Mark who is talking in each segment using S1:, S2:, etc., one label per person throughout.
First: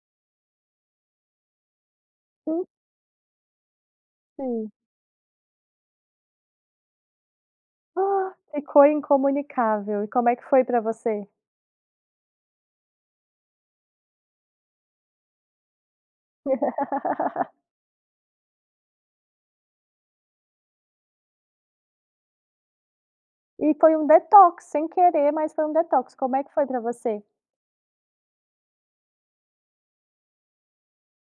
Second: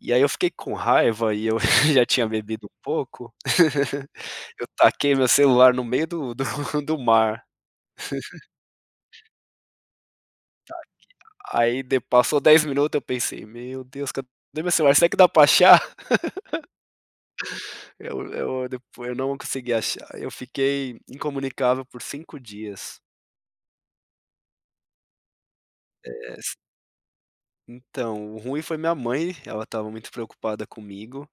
S1: E aí eu fiquei com raiva e eu já tinha bebido
S2: Hum.
S1: um pouco, eu
S2: Sim.
S1: taquei meu celular no meio do do do mar.
S2: Ficou incomunicável, e como é que foi
S1: Ta
S2: pra você?
S1: aqui aí de passou 10 minuto, eu pensei: "Meu Deus, cade meu celular, será que dá pra achar?" Eu eu depo eu não consegui achar, eu fiquei incomunicável por 5 dias.
S2: E foi um detox, sem querer mas foi um detox. Como
S1: É.
S2: é que foi pra você?
S1: Então, o ruim foi minha mãe, ela tava muito preocupada comigo,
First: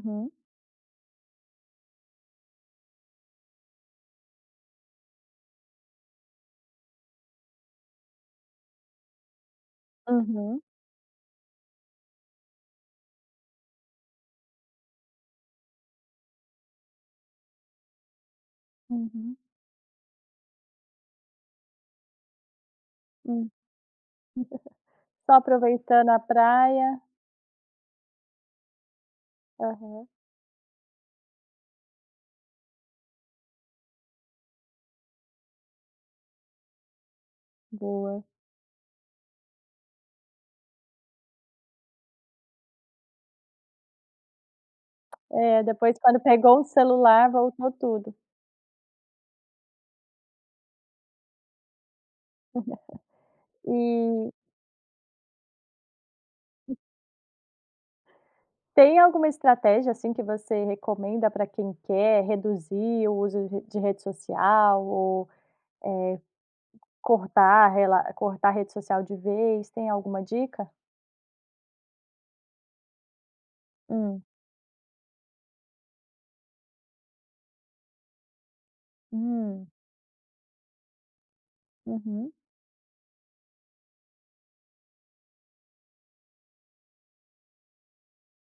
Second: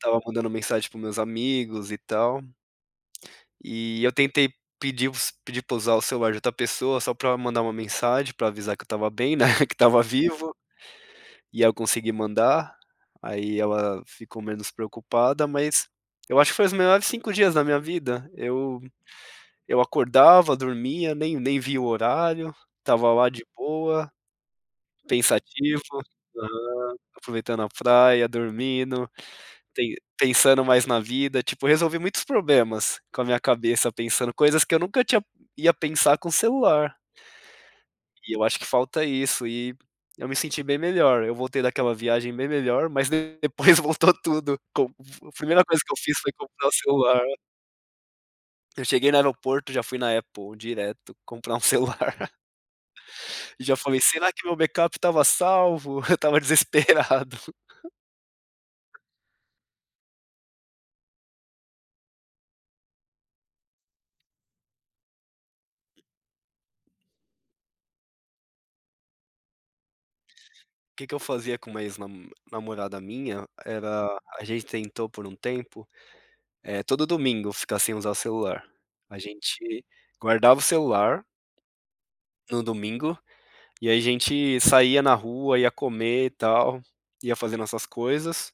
S1: tava mandando mensagem para os meus amigos e tal. E eu tentei pedir os pedir pra usar o celular de outra pessoa, só pra mandar uma mensagem pra avisar que eu tava bem, né, que tava vivo
S2: Uhum.
S1: e eu consegui mandar, aí ela ficou menos preocupada. Mas, eu acho que foi os melhores 5 dias da minha vida, eu
S2: Uhum.
S1: eu acordava, dormia, nem nem via o horário, tava lá de
S2: Hum.
S1: boa,
S2: Só
S1: pensativo,
S2: aproveitando a
S1: aham,
S2: praia.
S1: aproveitando a praia, dormindo, pen
S2: Aham.
S1: pensando mais na vida. Tipo, resolvi muitos problemas com a minha cabeça pensando coisas que eu nunca tinha ia pensar com celular.
S2: Boa.
S1: E eu acho que falta isso e eu me senti bem melhor, eu voltei daquela viagem bem melhor, mas de depois voltou tudo. Com a primeira
S2: É,
S1: coisa que eu
S2: depois
S1: fiz
S2: quando
S1: foi
S2: pegou o
S1: comprar um celular.
S2: celular, voltou tudo.
S1: Eu cheguei no aeroporto, já fui na Apple direto comprar um celular. E já falei: "Será
S2: E
S1: que meu backup tava salvo?" Eu tava desesperado.
S2: Tem alguma estratégia, assim, que você recomenda pra quem quer reduzir o uso de de rede social ou, eh, cortar rela cortar a rede social de vez? Tem alguma dica?
S1: Que que eu fazia com uma ex namo namorada minha era
S2: Hum.
S1: a gente tentou por um tempo, eh, todo domingo ficar sem usar celular, a
S2: Hum.
S1: gente guardava o celular
S2: Uhum.
S1: o domingo e a gente saía na rua, ia comer e tal, ia fazendo nossas coisas.